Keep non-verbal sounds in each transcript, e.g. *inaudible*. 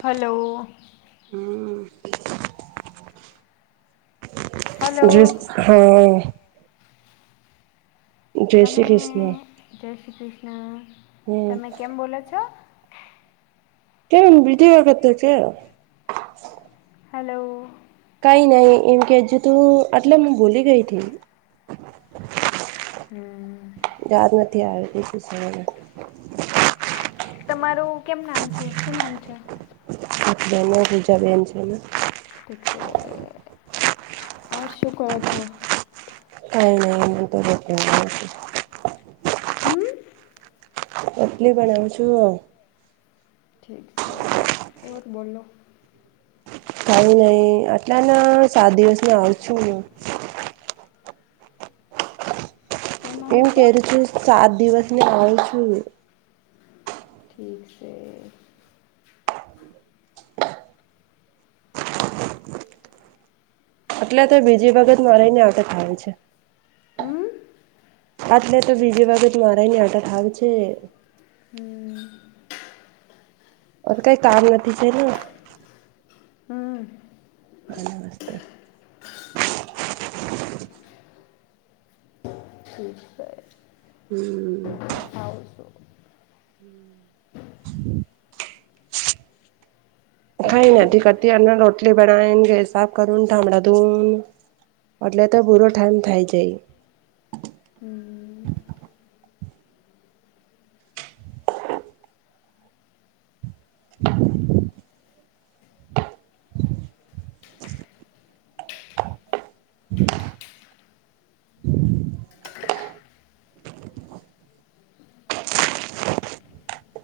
Hello, હમમ જો hello હા. જય શ્રી તમે કૃષ્ણ જય શ્રી કૃષ્ણ હમ તમે કેમ બોલો છો? કેમ બીજી હતી કે હલો? કંઈ નહીં, એમ કે હજુ તું એટલે ભૂલી ગઈ હતી. હમ. યાદ નથી આવે એ શું ને? તમારું કેમ નામ છે? શું નામ છે? આપનો પુજા બેન છે. ઠીકસે, આ શું કરો છો? નહીં ને એ તો *inaudible* હમ. રોટલી બનાવું છું. ઠીક છે. બોલો? થાવું નહીં, એટલાને સાત દિવસમાં આવું છું હું. કેમ એમ આવશો કે, હું સાત દિવસને આવું છું. ઠીક છે. એટલે તો બીજી વખત માં રને, આવું થાય છે. હમ આટલે તો બીજી વખત મારાની આટા થાવું છે. હમ. અ તો કંઈ કામ નથી હતી છે ને હમ હ વસ્ત *unintelligible* ઠીક છે. હમ. આવશો હમ. કંઈ ના કરતી, અના રોટલી બનાવીને ગેસ સાફ કરીને, તો ઠામડા ધોમ-' એટલે તો પૂરો ટાઈમ થાય જાય. હમ *unintelligible* *unintelligible*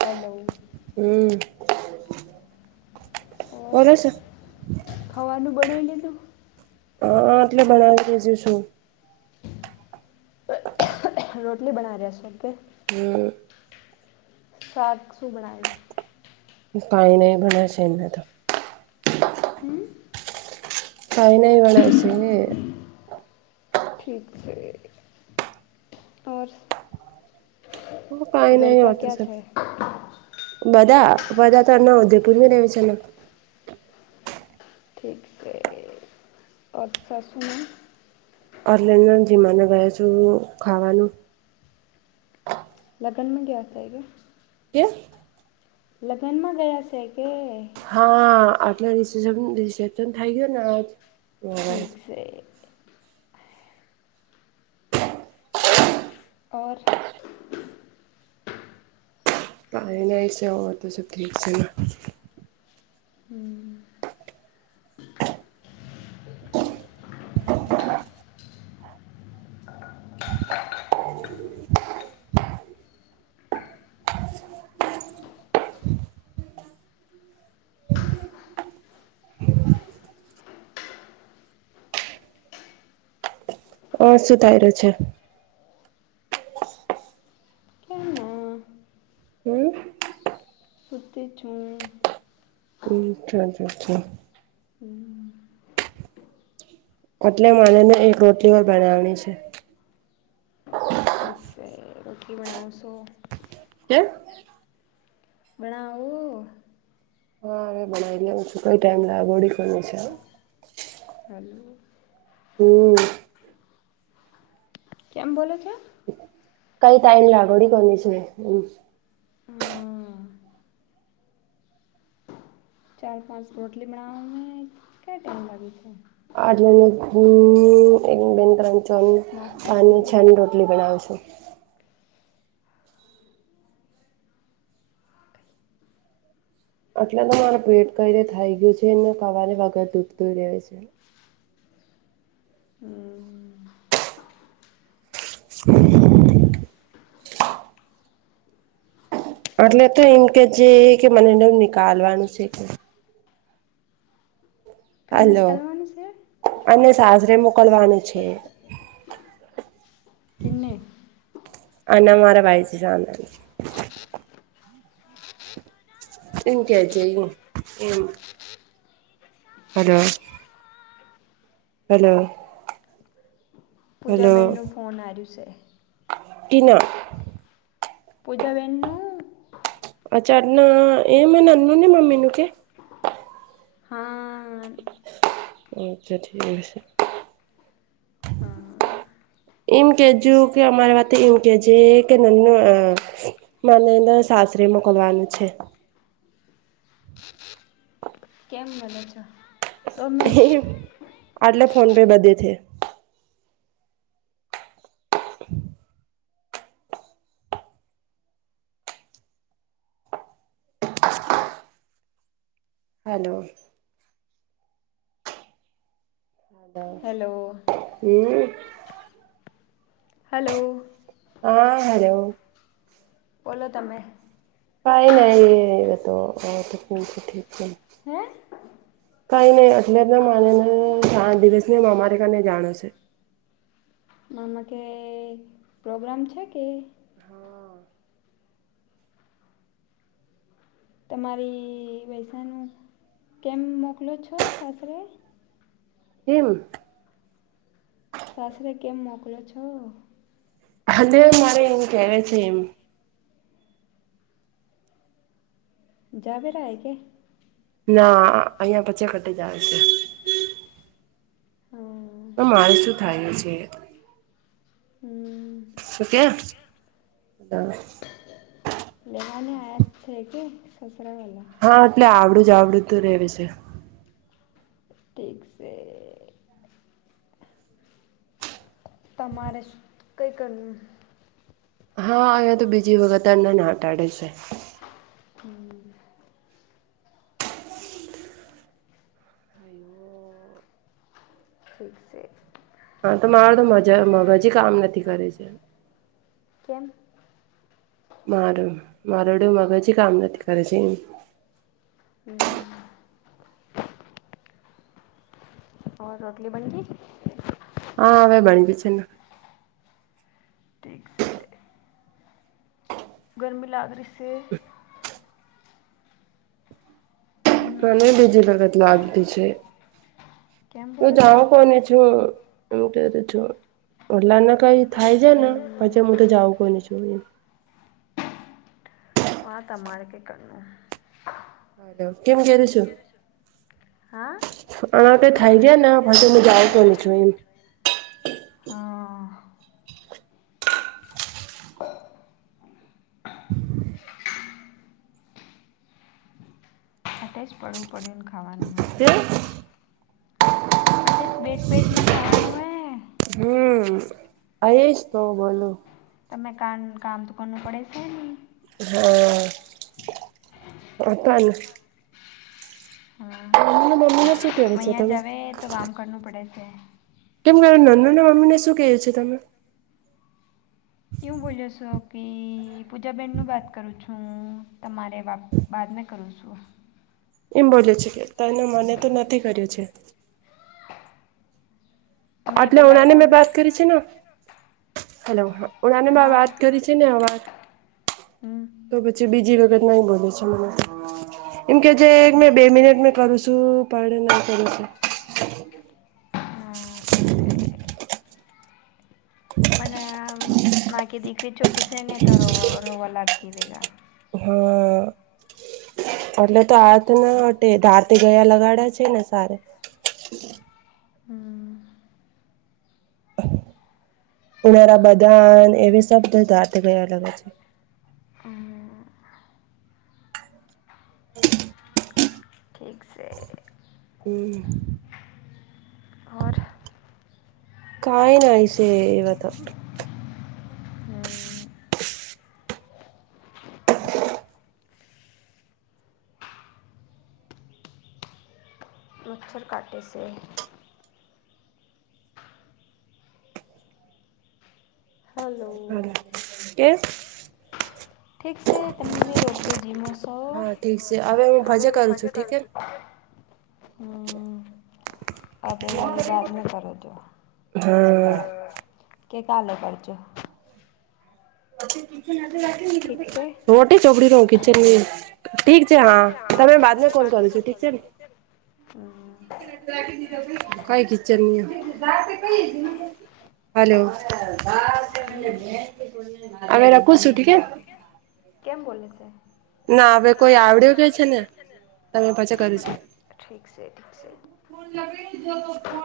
હલો.? હમ. ઓર બોલે છે ખાવાનું બનાવી લીધું.? હ, એટલે ભણાવી લેજું શું? રોટલી બનાવ્યા રહ્યા છો કે? હમ. શાક શુ બનાવે છે? કઈ નહીં પણ બનેશે એને હમ. કાય નઈ બનાઇ છે. ઠીક છે. ઔર? પાઈ નહી હોત સર છે બધા બધા ત અના ઉદયપુરની દેવી છેાલ. ઠી ક છે અચ્છા સુન અર્લેન જીમાનો ગયા છું. ખાવાનું, લગ્નમાં ગયા હતુ કે્યા લગ્નમાં ગયા છે. કે હા આટલે ર રિસેપ્શન થઈ ગયુ, ને આજ ઠીક છે. *inaudible* *unintelligible* ઓર પાને એ છે તો સ ઠીક છે. હમ્મ હ, શું થાય રહ્યું છે. ક્યાં ના હમ શતે છું. હ, અચ્છા અચ્- અચ હમ્મ એટલે મનેને એક રોટલી વા બનાવની છે. ઠીક છે. રઠી બના સૌ કેમ બનાઓ હા, હવે બનાવી લઉં છું કઈ ટાઈમ લગોડી કો છે. હલો હમ્મ કેમ બોલો છે. કઈ તઇમ લાગવડી કોની છે. હા ચાર પાંચ રોટલી બનાઓને ક ટાઈમ લાગ્યું છે. આટલે એક બેન ક્રચો માસ્તર અને ખાઈ છની, રહ્યા રોટલી બનાવીશું એટલે તો માર પેટ કઈ ર થઈ ગયું છે એને કવારે વગર દૂબતું રહે છે. હમ્મ *inaudible* *unintelligible* એટલે તો એમ કે જે કે મને એને એ નનીિકાલવાનું છે, કે કંઈ હલો નીકળવાનું છે અને સાસરે મોકલવાનું છે. કેને અન મારા પા છે. સાંદ એમ કે છે. એમ *unintelligible* હલો હલો પૂજાબહેનનું ફોન હાર્યું છે. ટીના પૂજાવેનુ આ ચડના એમ નંદને મમ્ીનુ, કે હા અચ્છા ઠી છે. હા એમ કેજો કે અમારે વાતે એમ કેજ કે નનું મને અંદર સાસરે મોકલવાનું છે. કેમ મજ છ આટલે ફોન પે બધે છે. હલો હલો, હમ હલો હા હલોલો બોલો તમે કાઈ નઇ એ તો છે. હે? કઈ નઈ એટલે તો માનેને સાત દિવસ ને અમારે કને જાણો છે. નામાં કે પ્રોગ્રામ છે કે? તમારી વૈસાનું કેમ મોકલો છો સાસરે? એમ સાસરે, કેમ મોકલો છો? *unintelligible* જાવેરાય કે ના અહિયાં પચે ઘટી જાવે છે. હા. તો મારે શું થાય છે. હમ્મ. સુ કે *unintelligible* લેવાને આયા છે કે સસરાવાલા? હા, એટલે આવડું જ આવડું તોું રહે છે. ઠીક છે. તમારે કંઈક કરવું હા, અહીંયા તો બીજી વખત ના હટાડે છે. હમ્મ. ઠીક છે. હા, તો મારો તો મજા મગજી કામ નથી કરે છે. કેમ? મારું મારોડે મગજ કામ નથી કરે છે, એમ. હમ્મ. રોટલી બન ગઈ? હા, હવે બનવી છે ને ઠીક છે. ગરમી લાગરી સે. હમ, મને બીજી વખત લાગતી છે. કેમ હું બોલો જાવ છો કોને છું, એમ કેતી છું. ઓટલાને કઈ થાય જાય ને હમ, પછી હું તો જઉં કોઈને છું. હા, તમારે કઈ કરને હલો, કેમ કરું છું? હા. અણા તોઈ થઈ ગયા ને પછી હું જાઉં તો ને છું એમ હા. તેજ પડુ પડ્યું ને ખાવાનું હોય. તે અટેસ બેટ પેટને ખાવાનું હો હમ્મ. અરેશ તો બોલો તમે કાન કામ તો કરું પડે છે ને? હા *unintelligible* હા. *unintelligible* અહીંયા તમે? જાવે તો વામ કરવું પડે છે. કેમ કર નંદુની મમ્મીને શું કહીએ છે તમે. એવુ બોલ્યો છો કે પૂજાબેનનું વાત કરું હું તમારે વાત બાદને કરું છું. એમ બોલે છે કે તને મને તો નથી કર્યું છે. મેં એટલે પહેલાં ઉનાને મેં ફોન વાત કરી છે ને હલો હા. ઓલા ની મેં હા વાત કરી છે ને વાત હમ તો પછી બીજી વખત નહી બોલે છે મને. એમ કે છે મેં બે મિનિટ મે કરું છું પડે ન કરીશુ હા ઠીક છે મને નાકી દીકરી ચોટી જાય ને તો રો રોવા લાગકી ગયા. હા. એટલે તો હાથ ના અટે ધારતે ગયા લગાડ્યા છે ને સારે હમ ઉુનારા બદાન એવી સબ તો જાતે ગયા અલગ હ છે. આ. ઠીક છે. હમ્મ ઓર કઈ ન છેવ હવે તો હમ મચ્છર કાટે છે. હલો કે ઠીક છે તમે રોટલી જમ હા ઠીક છે હવે હું ભજા કરું છું. હમ્મ હવે એ બાદ ન કરોજો. હા કે કલ હો પડચો. ઠીક છે રોટી ચોપડી રુ કીટચેન રી ઠી છે હા તમે બાદમે કોલ કરું છું ઠીક છે ને હમ્મ કઈ કીચડની આ હલો અમે રખું છું ઠીક હે કેમ બોલે છે. નાવે કોઈ આ કોઈ આવડ્યું કે છે ને ઠીક છે ઠીક છે ફોન લગે જ ફો.